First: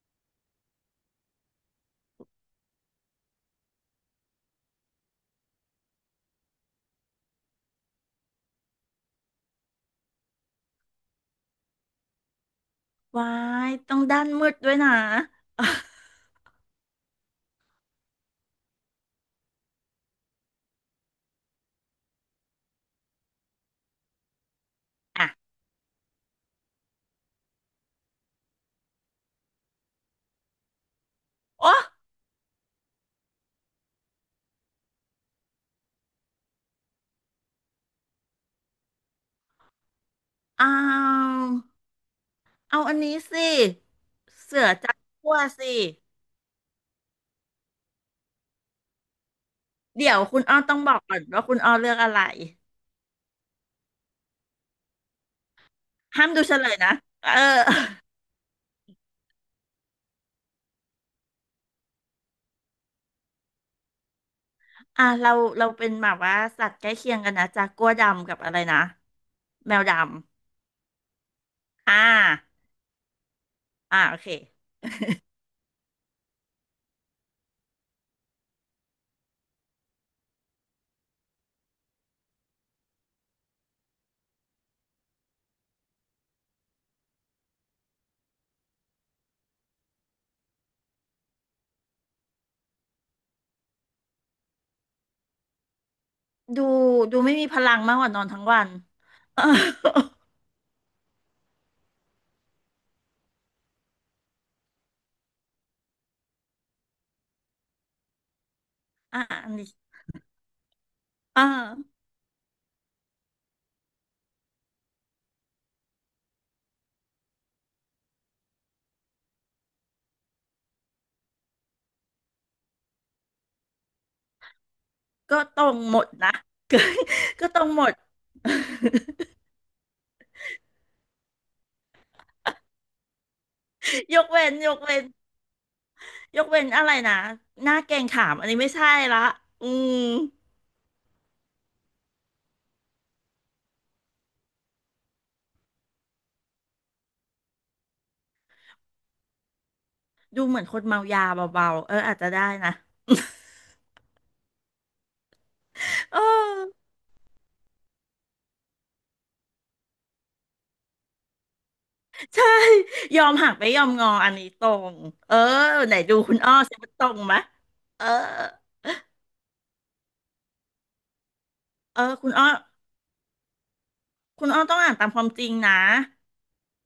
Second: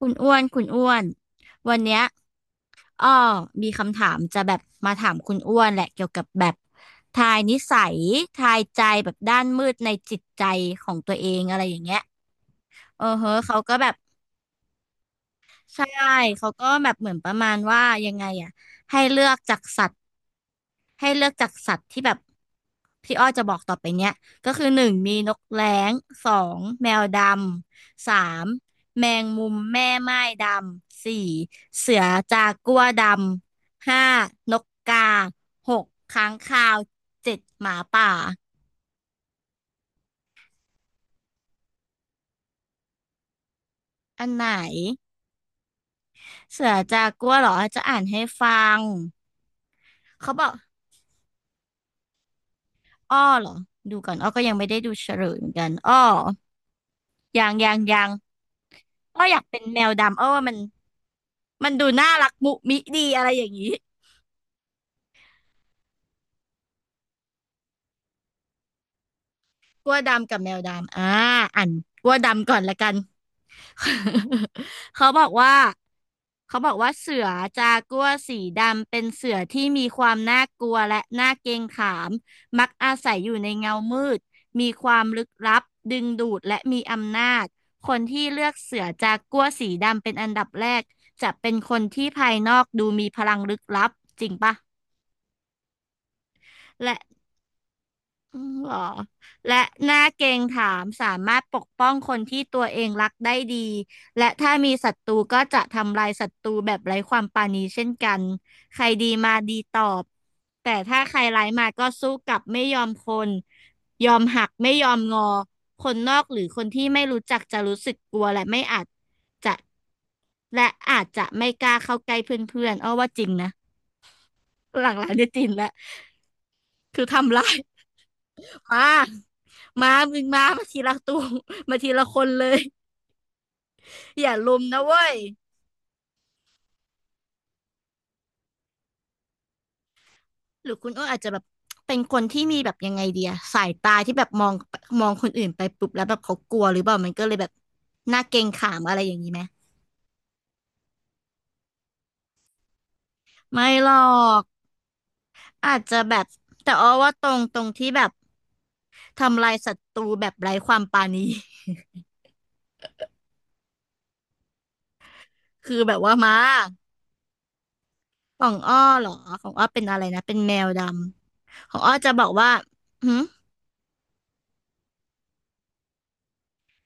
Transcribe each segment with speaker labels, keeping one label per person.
Speaker 1: คุณอ้วน คุณอ้วน วันเนี้ยอ้อมีคำถามจะแบบมาถามคุณอ้วนแหละ เกี่ยวกับแบบทายนิสัยทายใจแบบด้านมืดในจิตใจของตัวเองอะไรอย่างเงี้ยเออเฮ้
Speaker 2: วา
Speaker 1: อเขา
Speaker 2: ย
Speaker 1: ก็แบบ
Speaker 2: ต้องด้านมืดด้วยนะ
Speaker 1: ใช่ เขาก็แบบเหมือนประมาณว่า ยังไงอะให้เลือกจากสัตว์ ให้เลือกจากสัตว์ที่แบบพี่อ้อจะบอกต่อไปเนี้ยก็คือหนึ่งมี
Speaker 2: อ่ะ
Speaker 1: นกแร้งสองแมวดำสามแมงมุมแม่ไม่ดำสี่
Speaker 2: โอ้
Speaker 1: เสือจากัวดำห้านกกาหกค้างคาวเจ็ดหมาป่า
Speaker 2: เอาเอาอันนี้สิ
Speaker 1: อันไหน
Speaker 2: เสือจับขั้วสิ
Speaker 1: เสือจากัวเหรอจะอ่านให้ฟัง
Speaker 2: เดี๋ยว
Speaker 1: เขา
Speaker 2: คุ
Speaker 1: บ
Speaker 2: ณ
Speaker 1: อก
Speaker 2: อ้อต้องบอกก่อนว่าคุณอ้อเลือกอะไร
Speaker 1: อ้อเหรอดูก่อนอ้อก็ยังไม่ได้ดูเฉลยเหมือนกันอ้อ
Speaker 2: ห้ามดูเฉลยนะเออ
Speaker 1: ยังก็อยากเป็นแมวดำเออว่ามันดูน่ารักมุมิดีอะไรอย่างนี้
Speaker 2: อ่ะเราเป็นแบบว่าสัตว์ใกล้เคียงกันนะจากกัวดำกับอะไรนะ แมว
Speaker 1: กลั
Speaker 2: ด
Speaker 1: วดำกับแมวดำอ่าอัน
Speaker 2: ำอ่า
Speaker 1: กลัวดำก่อนละกัน
Speaker 2: อ่าโอเค
Speaker 1: เขาบอกว่าเสือจากัวร์สีดำเป็นเสือที่มีความน่ากลัวและน่าเกรงขามมักอาศัยอยู่ในเงามืดมีความลึกลับดึงดูดและมีอำนาจคนที่เลือกเสือจากัวร์สีดำเป็นอันดับแรกจะเป็นคนที่ภายนอกดูมีพลังลึกลับจริงปะ
Speaker 2: ดูดู
Speaker 1: และ
Speaker 2: ไม่มีพลังมากกว่านอน
Speaker 1: อ๋อ
Speaker 2: ทั้งวั
Speaker 1: เหร
Speaker 2: น
Speaker 1: อ
Speaker 2: เออ
Speaker 1: และหน้าเกรงถามสามารถปกป้องคนที่ตัวเองรักได้ดี และถ้ามีศัตรูก็จะทำลายศัตรูแบบไร้ความปราณีเช่นกัน ใครดี
Speaker 2: อ่า
Speaker 1: มา
Speaker 2: อัน
Speaker 1: ดี
Speaker 2: นี้
Speaker 1: ตอบ แต่ถ้าใครร้า
Speaker 2: อ่า
Speaker 1: ยมาก็สู้กลับไม่ยอมคนยอมหักไม่ยอมงอ คนนอกหรือคนที่ไม่รู้จักจะรู้สึกกลัวและไม่อาจจะและอาจจะไม่กล้าเข้าใกล้เพื่อนๆอ้อว่าจริงนะหลังๆเนี่ยจ
Speaker 2: ก็
Speaker 1: ริง
Speaker 2: ต
Speaker 1: แล้ว
Speaker 2: รงหมดนะ
Speaker 1: คือทำลา
Speaker 2: ก็
Speaker 1: ย
Speaker 2: ตรงหมด
Speaker 1: มามามึงมามาทีละตัว มาทีละคนเลย
Speaker 2: ย
Speaker 1: อ
Speaker 2: ก
Speaker 1: ย่า
Speaker 2: เว้น
Speaker 1: ลุม
Speaker 2: ยก
Speaker 1: นะ
Speaker 2: เว้น
Speaker 1: เว้ย
Speaker 2: ยกเว้นอะไรนะหน้าแกงขามอันนี้ไม่ใช่ละอืม
Speaker 1: หรือคุณอ้นอาจจะแบบเป็นคนที่มีแบบยังไงเดียสายตาที่แบบมองมองคนอื่นไปปุ๊บแล้วแบบเขากลัวหรือเปล่ามันก็เลยแบบหน้าเกรงขามอะไรอย่างนี้ไหม
Speaker 2: ดูเหมือนคนเมายาเบาๆอาจจะได้นะ
Speaker 1: ไม่หรอกอาจจะ แบ
Speaker 2: เอ
Speaker 1: บ แต่อ้
Speaker 2: อ
Speaker 1: อว่าตรงที่แบบทำลายศัตรูแบบไร้ความปราณี
Speaker 2: ใช่ยอมหักไม่ยอมงออันนี้ตรงเออ
Speaker 1: คือแบ
Speaker 2: ไหน
Speaker 1: บว่า
Speaker 2: ดู
Speaker 1: มา
Speaker 2: คุณอ้อสิว่าตรงไหมเออ
Speaker 1: ของอ้อเหรอของอ้อเป็นอะไรนะเป็นแมวดำของอ้อ
Speaker 2: เออ
Speaker 1: จะบอ
Speaker 2: คุ
Speaker 1: ก
Speaker 2: ณอ้อ
Speaker 1: ว่าหึ
Speaker 2: คุณอ้อต้องอ่านตามความจริงนะ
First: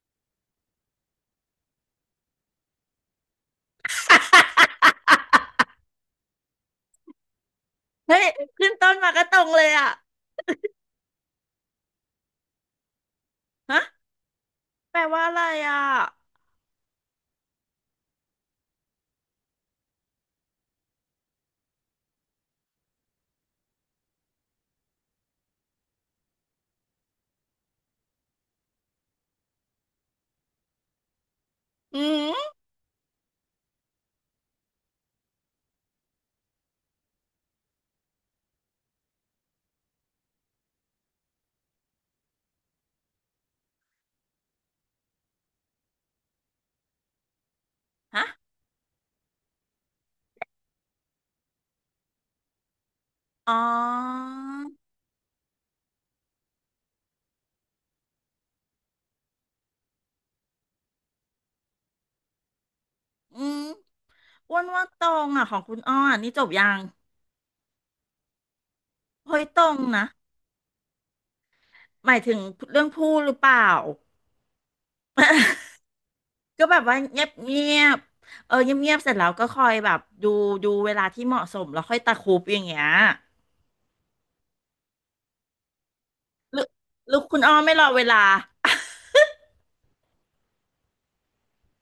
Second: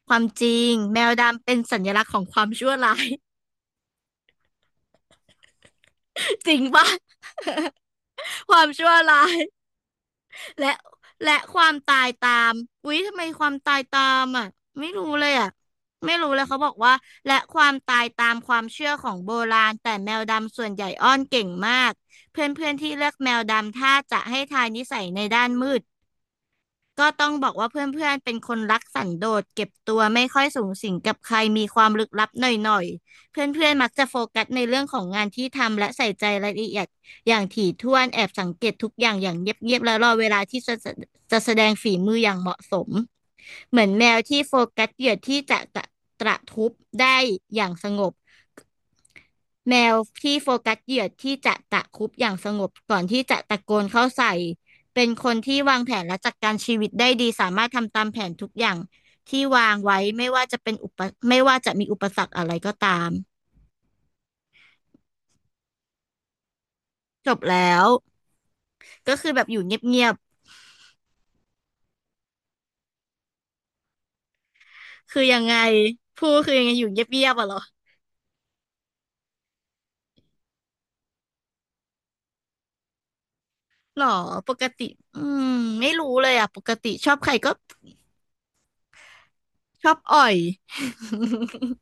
Speaker 1: ความจริงแมวดำเป็นสัญลักษณ์ของความชั่วร้าย จริงป่ะ
Speaker 2: เฮ้ย
Speaker 1: ความ
Speaker 2: ขึ้น
Speaker 1: ชั่
Speaker 2: ต้
Speaker 1: ว
Speaker 2: นมาก็
Speaker 1: ร้า
Speaker 2: ต
Speaker 1: ย
Speaker 2: รงเลยอ่ะ
Speaker 1: และและความตายตามอุ๊ยทำไมความตาย
Speaker 2: ฮะ
Speaker 1: ตามอ่ะไม่
Speaker 2: แปล
Speaker 1: รู้
Speaker 2: ว่า
Speaker 1: เลย
Speaker 2: อะไร
Speaker 1: อ่ะ
Speaker 2: อ่ะ
Speaker 1: ไม่รู้เลยเขาบอกว่าและความตายตามความเชื่อของโบราณแต่แมวดำส่วนใหญ่อ้อนเก่งมากเพื่อนๆที่เลือกแมวดำถ้าจะให้ทายนิสัยในด้านมืด ก็ต้องบอกว่าเพื่อนๆ เป็นคนรักสันโดษเก็บตัวไม่ค่อยสูงสิงกับใครมีความ
Speaker 2: อื
Speaker 1: ลึกลับห
Speaker 2: ม
Speaker 1: น่อยๆ เพื่อนๆมักจะโฟกัสในเรื่องของงานที่ทำและใส่ใจรายละเอียดอย่างถี่ถ้วนแอบสังเกตทุกอย่างอย่างเงียบๆ และรอเวลาที่จะแสดงฝีมืออย่างเหมาะสมเหมือนแมวที่โฟกัสเหยื่อที่จะกระตระทุบได้อย่างสงบ
Speaker 2: ฮะ
Speaker 1: แมวที่โฟกัสเหยื่อที่จะตะครุบอย่างสงบก่อนที่จะ
Speaker 2: อ๋
Speaker 1: ตะโกนเข้า
Speaker 2: อ
Speaker 1: ใส่เป็นคนที่วางแผนและจัดการชีวิตได้ดีสามารถทำตามแผนทุกอย่างที่วางไว้ไม่ว่าจะมีอุปสรรคอะไรก็ตาม
Speaker 2: อืม อ้วนว่าตรงอ่ะของคุณอ้อนนี่จบยัง
Speaker 1: จบแล้วก็คือ
Speaker 2: เฮ้
Speaker 1: แบ
Speaker 2: ย
Speaker 1: บอ
Speaker 2: ต
Speaker 1: ยู่
Speaker 2: ร
Speaker 1: เ
Speaker 2: ง
Speaker 1: งี
Speaker 2: นะ
Speaker 1: ยบ
Speaker 2: หมายถึงเรื่องพูดหรือเปล่า
Speaker 1: ๆคือยังไงผู้คือยั
Speaker 2: ก็
Speaker 1: งไง
Speaker 2: แบ
Speaker 1: อ
Speaker 2: บ
Speaker 1: ยู่
Speaker 2: ว่า
Speaker 1: เงี
Speaker 2: เงีย
Speaker 1: ย
Speaker 2: บ
Speaker 1: บๆอะเหรอ
Speaker 2: เงียบเออเงียบเสร็จแล้วก็คอยแบบดูเวลาที่เหมาะสมแล้วค่อยตะครุบอย่างเงี้ย
Speaker 1: หรอปกติอืมไม่รู้เลยอะ
Speaker 2: ห
Speaker 1: ป
Speaker 2: รือ
Speaker 1: กติช
Speaker 2: ห
Speaker 1: อ
Speaker 2: รื
Speaker 1: บ
Speaker 2: อ
Speaker 1: ใคร
Speaker 2: คุณ
Speaker 1: ก็
Speaker 2: อ้อไม่รอเวลา
Speaker 1: ชอบอ่อย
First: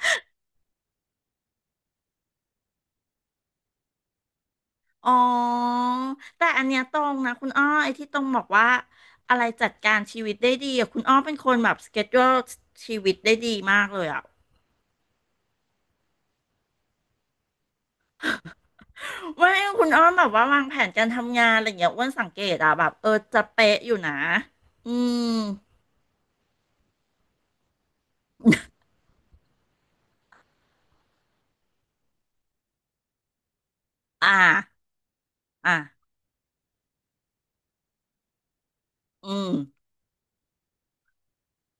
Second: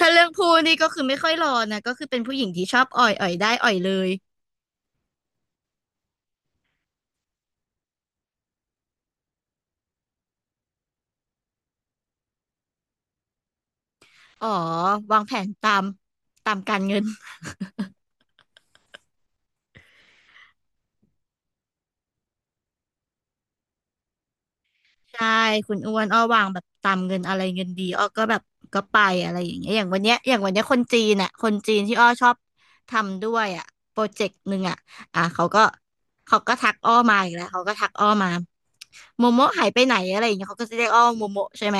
Speaker 1: ถ้าเรื่องพูดนี่ก็คือไม่ค่อยรอนะ ก็คือเป็นผู้หญิงที่ชอบอ่อย อ่อยได้ อ่อยเลย
Speaker 2: อ๋อแต่อันเนี้ยตรงนะคุณอ้อไอ้ที่ตรงบอกว่าอะไรจัดการชีวิตได้ดีอะคุณอ้อเป็นคนแบบสเกจ u l e ชีวิตได้ดีมากเลยอ่ะ
Speaker 1: อ๋อวางแผนตามการเงิน
Speaker 2: ไม่คุณอ้อมแบบว่าวางแผนการทำงานอะไรอย่างเงี้ยอ้วนสังเกตอะแบบเออจะเป๊ะอยู่นะอืม
Speaker 1: ใช่คุณอ้วนอ้อวางแบบตามเงินอะไรเงินดีอ้อก็แบบก็ไปอะไรอย่างเงี้ยอย่างวันเนี้ยคนจีนอ่ะคนจีนที่อ้อชอบทำด้วยอ่ะโปรเจก
Speaker 2: อ่า
Speaker 1: ต์หนึ่งอ่ะอ่ะเขาก็
Speaker 2: อ่า
Speaker 1: เขาก็ทักอ้อมาอีกแล้วเขาก็ทักอ้อมาโม
Speaker 2: อืม
Speaker 1: โมะหายไปไหนอะไรอย่างเงี้ยเขาก็จะเรียกอ้อโมโมะใช่ไหม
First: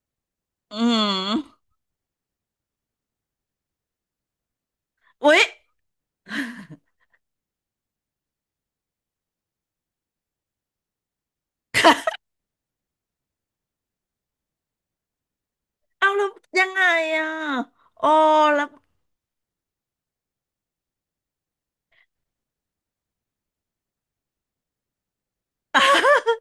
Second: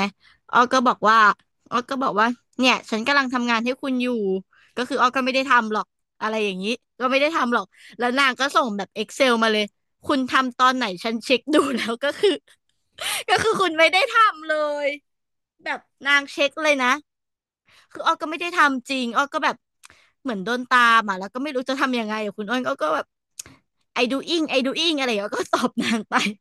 Speaker 1: อ้อ
Speaker 2: อื
Speaker 1: ก็บอกว่า
Speaker 2: ม
Speaker 1: อ้อก็บอกว่าเนี่ยฉันกำลังทำงานให้คุณอยู่ก็คืออ้อก็ไม่
Speaker 2: อุ๊
Speaker 1: ได้
Speaker 2: ย
Speaker 1: ทำหรอกอะไรอย่างงี้ ก็ไม่ได้ทำหรอกแล้วนางก็ส่งแบบ Excel มาเลยคุณทำตอนไหนฉันเช็คดูแล้ว ก็คือ ก็คือคุณไม่ได้ทำเลยแบบ
Speaker 2: เอา
Speaker 1: นาง
Speaker 2: แล้ว
Speaker 1: เช็ค
Speaker 2: ยั
Speaker 1: เล
Speaker 2: ง
Speaker 1: ย
Speaker 2: ไง
Speaker 1: นะ
Speaker 2: อะ
Speaker 1: คือ
Speaker 2: โอ้
Speaker 1: อ้อก็ไม่ได้
Speaker 2: แล้ว
Speaker 1: ทำจริงอ้อก็แบบเหมือนโดนตามอ่ะแล้วก็ไม่รู้จะทำยังไงอะคุณอ้นอ้อก็แบบ I doing I doing อะไรอย่างเงี้ยอ้อก็ตอบนางไป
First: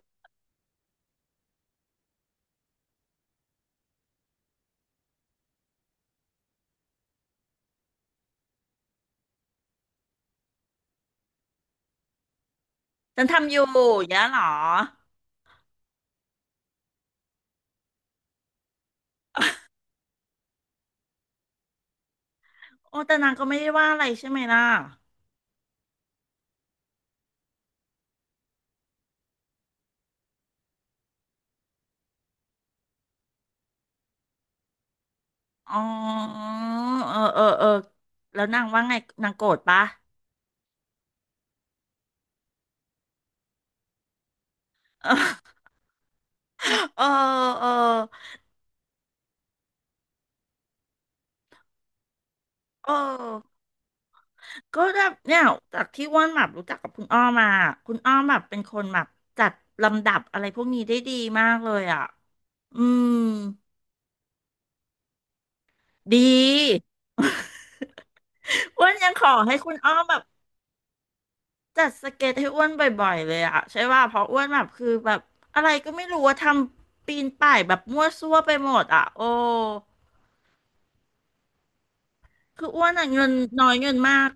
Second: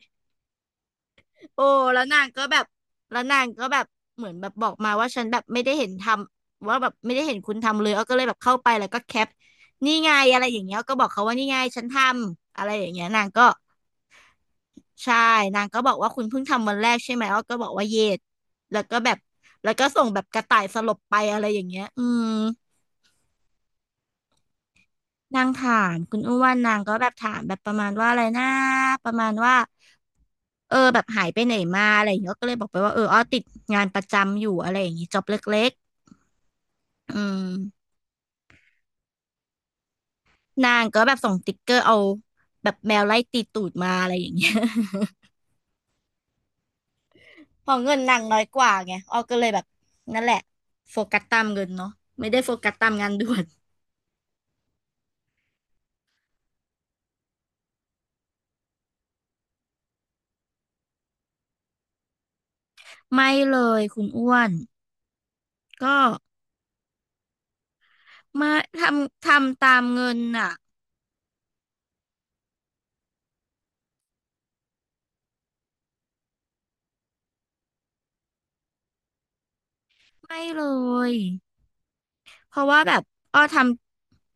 Speaker 1: โอ้แล้วนางก็แบบแล้วนางก็แบบเหมือนแบบบอกมาว่าฉันแบบไม่ได้เห็นทำว่าแบบไม่ได้เห็นคุณทำเลยอ้อก็เลยแบบเข้าไปแล้วก็แคปนี่ไงอะไรอย่างเงี้ยอ้อก็บอกเขาว่านี่ไงฉันทำอะไรอย่างเงี้ยนา
Speaker 2: ฉัน
Speaker 1: งก็
Speaker 2: ทำอยู่อย่างเงี้ยเหรอ
Speaker 1: ใช่นางก็บอกว่าคุณเพิ่งทำวันแรกใช่ไหมอ้อก็บอกว่าเยดแล้วก็แบบแล้วก็ส่งแบบกระต่ายสลบไปอะไรอย่างเงี้ยอืม
Speaker 2: โอ้แต่นางก็ไม่ได้ว่าอะไรใช่ไหมล่ะ
Speaker 1: นางถามคุณอ้วนนางก็แบบถามแบบประมาณว่าอะไรนะประมาณว่าเออแบบหายไปไหนมาอะไรอย่างเงี้ยก็เลยบอกไปว่าเอออ้อติดงานประจำอยู่อะไรอย่างงี้จ็อบเล็ก
Speaker 2: อ๋อ
Speaker 1: ๆ
Speaker 2: เอ
Speaker 1: อื
Speaker 2: อเอ
Speaker 1: ม
Speaker 2: อเออแล้วนางว่าไงนางโกรธปะ
Speaker 1: นางก็แบบส่งติ๊กเกอร์เอาแบบแมวไล่ตีตูดมาอะไรอย่างเงี้ย
Speaker 2: เออเอ
Speaker 1: พ
Speaker 2: อ
Speaker 1: อเงินนางน้อยกว่าไงอ้อก็เลยแบบนั่นแหละโฟกัสตามเงินเนาะไม่ได้โฟกัสตา
Speaker 2: เออ
Speaker 1: มงานด่วน
Speaker 2: ก็แบบเนี่ยจากที่อ้วนแบบรู้จักกับคุณอ้อมาคุณอ้อแบบเป็นคนแบบจัดลำดับอะไรพวกนี้ได้ดีมากเลยอ่ะอืม
Speaker 1: ไม่เลยคุณอ้วนก็
Speaker 2: ดี
Speaker 1: มา ท
Speaker 2: อ้วนยังข
Speaker 1: ำ
Speaker 2: อให้
Speaker 1: ทำ
Speaker 2: คุ
Speaker 1: ตา
Speaker 2: ณ
Speaker 1: ม
Speaker 2: อ้อม
Speaker 1: เงิ
Speaker 2: แบ
Speaker 1: น
Speaker 2: บ
Speaker 1: น่ะ
Speaker 2: จัดสเก็ตให้อ้วนบ่อยๆเลยอะใช่ว่าเพราะอ้วนแบบคือแบบอะไรก็ไม่รู้ว่าทำปีนป่ายแบบมั่วซั่วไปหมดอะโอ้
Speaker 1: ไม่เลยเพ
Speaker 2: คื
Speaker 1: ราะ
Speaker 2: อ
Speaker 1: ว่า
Speaker 2: อ้ว
Speaker 1: แบ
Speaker 2: น
Speaker 1: บ
Speaker 2: อะเงิน
Speaker 1: อ้อท
Speaker 2: น้อยเงินมาก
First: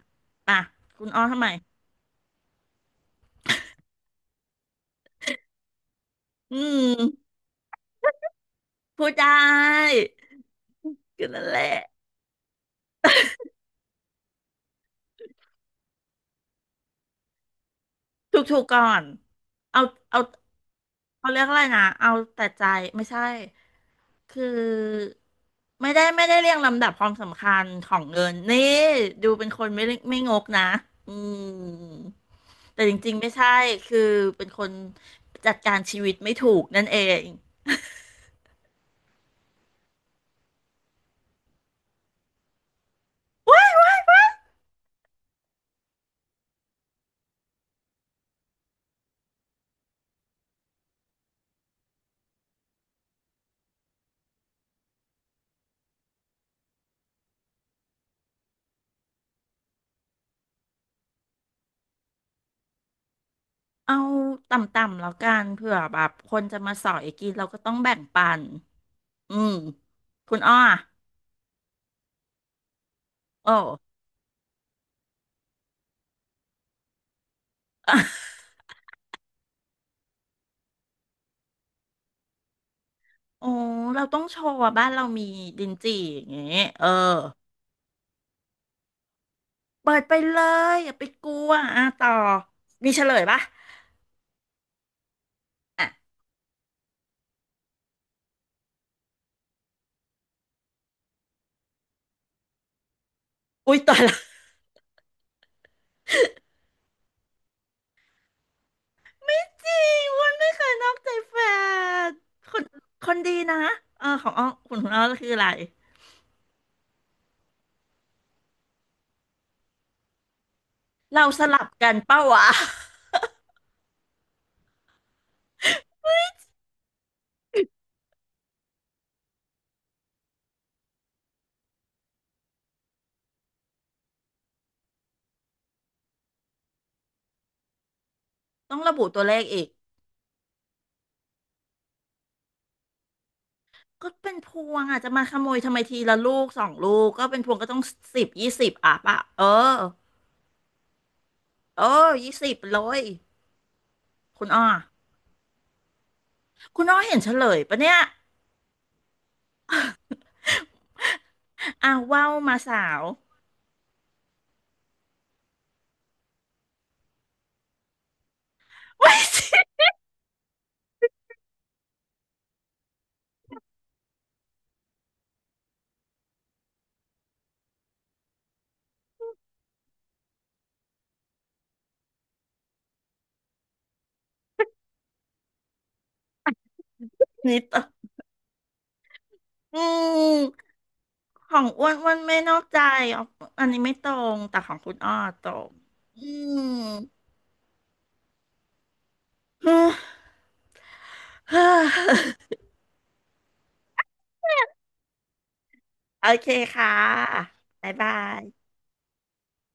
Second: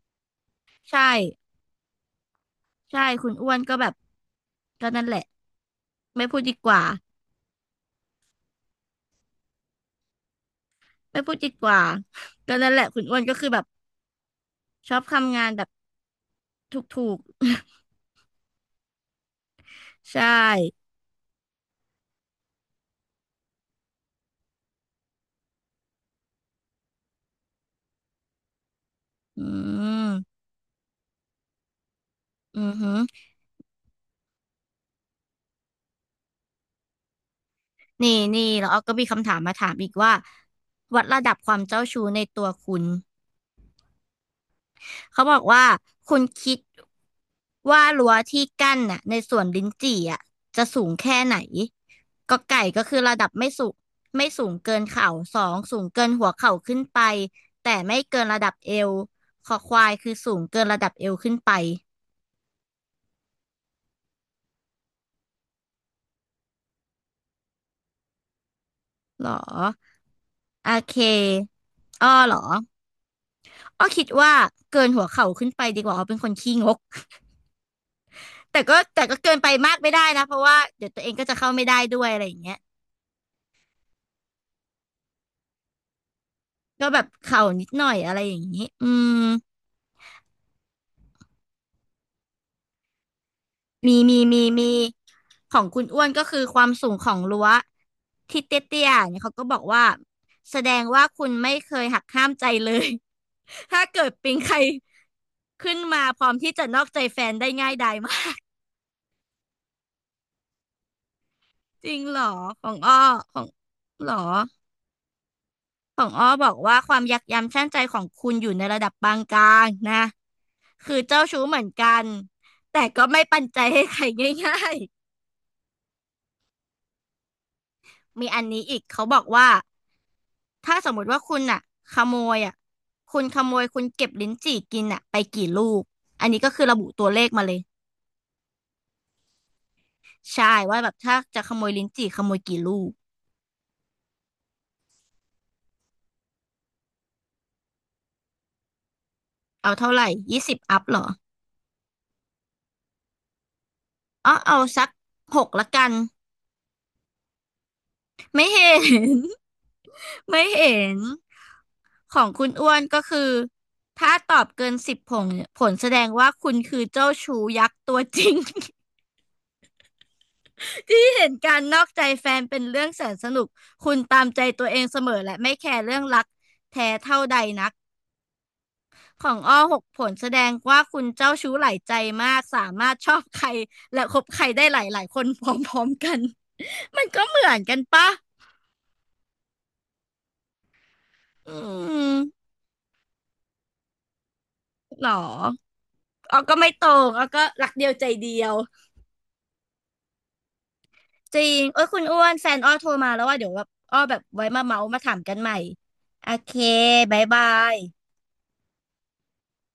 Speaker 2: อะ
Speaker 1: ำ
Speaker 2: คุ
Speaker 1: ใช่
Speaker 2: ณอ้อมทำไม
Speaker 1: ใช่คุณอ้วนก็แบบก็นั่นแหละไม่พูดดี
Speaker 2: อื
Speaker 1: กว่า
Speaker 2: มพูดได้
Speaker 1: ไม่
Speaker 2: ก็
Speaker 1: พูด
Speaker 2: นั่น
Speaker 1: ดี
Speaker 2: แห
Speaker 1: ก
Speaker 2: ละ
Speaker 1: ว่า ก็นั่นแหละคุณอ้วนก็คือแบบชอบทำงานแบบถูก
Speaker 2: ถูกก่อนเอา
Speaker 1: ๆ ใช
Speaker 2: เอา
Speaker 1: ่
Speaker 2: เขาเรียกอะไรนะเอาแต่ใจไม่ใช่ คือไม่ได้เรียงลำดับความสำคัญของเงินนี่ดู
Speaker 1: อื
Speaker 2: เป็นคนไม่ไม่ง
Speaker 1: ม
Speaker 2: กนะ อืม
Speaker 1: อือ
Speaker 2: แต่
Speaker 1: หื
Speaker 2: จ
Speaker 1: อ
Speaker 2: ริงๆไม่ใช่คือเป็นคนจัดการชีวิตไม่ถูกนั่นเอง
Speaker 1: นี่นี่แล้วอ้อก็มีคำถามมาถามอีกว่าวัดระดับความเจ้าชู้ในตัวคุณ เขาบอกว่าคุณคิดว่ารั้วที่กั้นน่ะในสวนลิ้นจี่อ่ะจะสูงแค่ไหนก็ไก่ก็คือระดับไม่สูงไม่สูงเกินเข่าสองสูงเกินหัวเข่าขึ้นไปแต่ไม่เกินระดับเอวคอควายคือสูงเกินระดับเอวขึ้นไป
Speaker 2: เอาต่ำๆแล้วกันเผื่อแบบคนจะมาสอยกินเราก็ต้องแบ่งปัน
Speaker 1: หรอ
Speaker 2: อืมคุณอ้อ
Speaker 1: โอ
Speaker 2: อะ
Speaker 1: เคอ้อหรอ
Speaker 2: โอ้
Speaker 1: อ้อคิดว่าเกินหัวเข่าขึ้นไปดีกว่าอ้อเป็นคนขี้งก แต่ก็เกินไปมากไม่ได้นะเพราะว่าเดี๋ยวตัวเองก็จะเข้าไม่ได้ด้วยอะไรอย่างเงี้ย
Speaker 2: โอ้เราต้องโชว์ว่าบ้านเรามีดินจี่อย่างเงี้ยเอ
Speaker 1: ก็
Speaker 2: อ
Speaker 1: แบบเข่านิดหน่อยอะไรอย่างนี้อืม
Speaker 2: เปิดไปเลยอย่าไปกลัวอ่ะต่อ มีเฉลยปะ
Speaker 1: มีของคุณ
Speaker 2: อ่ะ
Speaker 1: อ้วนก็คือความสูงของรั้วที่เตี้ยๆเนี่ยเขาก็บอกว่าแสดงว่าคุณไม่เคยหักห้ามใจเลย
Speaker 2: อุ้ย
Speaker 1: ถ้า
Speaker 2: ต่อ
Speaker 1: เกิด
Speaker 2: ละ
Speaker 1: ปิงใครขึ้นมาพร้อมที่จะนอกใจแฟนได้ง่ายดายมาก
Speaker 2: จริงมันไม่เคยนอกใจแฟ
Speaker 1: จริง
Speaker 2: น
Speaker 1: เหรอ
Speaker 2: ค
Speaker 1: ข
Speaker 2: น
Speaker 1: องอ้อ
Speaker 2: คน
Speaker 1: ข
Speaker 2: ดี
Speaker 1: อง
Speaker 2: นะ เอ
Speaker 1: เห
Speaker 2: อ
Speaker 1: รอ
Speaker 2: ของอ้อคุณของอ้อคืออะไร
Speaker 1: ของอ้อบอกว่าความยักย้ำชั่งใจของคุณอยู่ในระดับปานกลางนะคือเจ้า
Speaker 2: เราส
Speaker 1: ชู้เหมื
Speaker 2: ลั
Speaker 1: อ
Speaker 2: บ
Speaker 1: น
Speaker 2: กั
Speaker 1: กั
Speaker 2: น
Speaker 1: น
Speaker 2: เป้าวะ
Speaker 1: แต่ก็ไม่ปันใจให้ใครง่าย มีอันนี้อีกเขาบอกว่าถ้าสมมุติว่าคุณอ่ะขโมยอ่ะคุณขโมยคุณเก็บลิ้นจี่กินอ่ะไปกี่ลูกอันนี้ก็คือระบุตัวเลขมาเลย
Speaker 2: ต้องระบุตัวเลขอีก
Speaker 1: ใช่ว่าแบบถ้าจะขโมยลิ้นจี่ขโมยกี่ลูก
Speaker 2: ก็เป็นพวงอ่ะจะมาขโมยทำไมทีละลูกสองลูก ก็เป็นพวงก็ต้อง10ยี่สิบอ่ะปะเออ
Speaker 1: เอาเท่าไหร่20อัพเหรอ
Speaker 2: เออยี่สิบเลย
Speaker 1: อ๋อ
Speaker 2: คุณ
Speaker 1: เอา
Speaker 2: อ้อ
Speaker 1: สักหกละกัน
Speaker 2: คุณอ้อเห็นเฉลยปะเนี่ย
Speaker 1: ไม่เห็น ไม่เห็น
Speaker 2: อ่ะ
Speaker 1: ขอ
Speaker 2: ว่า
Speaker 1: ง
Speaker 2: ว
Speaker 1: คุณ
Speaker 2: มา
Speaker 1: อ้ว
Speaker 2: สา
Speaker 1: นก็
Speaker 2: ว
Speaker 1: คือถ้าตอบเกินสิบผลผลแสดงว่าคุณคือเจ้าชู้ยักษ์ตัวจริง
Speaker 2: ไม่สิ
Speaker 1: ที่เห็นการนอกใจแฟนเป็นเรื่องแสนสนุก คุณตามใจตัวเองเสมอและไม่แคร์เรื่องรักแท้เท่าใดนักของอ้อหกผลแสดงว่าคุณเจ้าชู้หลายใจมากสามารถชอบใครและคบใครได้หลายหลายคนพร้อมๆกัน มันก็เหมือ
Speaker 2: นิ
Speaker 1: น
Speaker 2: ด
Speaker 1: กัน
Speaker 2: อะ
Speaker 1: ปะ
Speaker 2: อืม
Speaker 1: อื
Speaker 2: ของอ้วนอ้ว
Speaker 1: ม
Speaker 2: นไม่นอกใจอ๋ออันนี้ไม่ตรง แต่ของคุณ
Speaker 1: หรอ
Speaker 2: อ้อตรงอื
Speaker 1: อ้อก็ไม่ต
Speaker 2: ม
Speaker 1: รงอ้อก็รักเดียวใจเดียว จริงเอ้ยคุณอ้วนแฟนอ้อโทรมาแล้วว่าเดี๋ยวแบบอ้อแบบไว้มาเมาส์มาถามกันใหม่
Speaker 2: โอ
Speaker 1: โอ
Speaker 2: เค
Speaker 1: เค
Speaker 2: ค่ะ
Speaker 1: บายบา
Speaker 2: บ๊าย
Speaker 1: ย
Speaker 2: บาย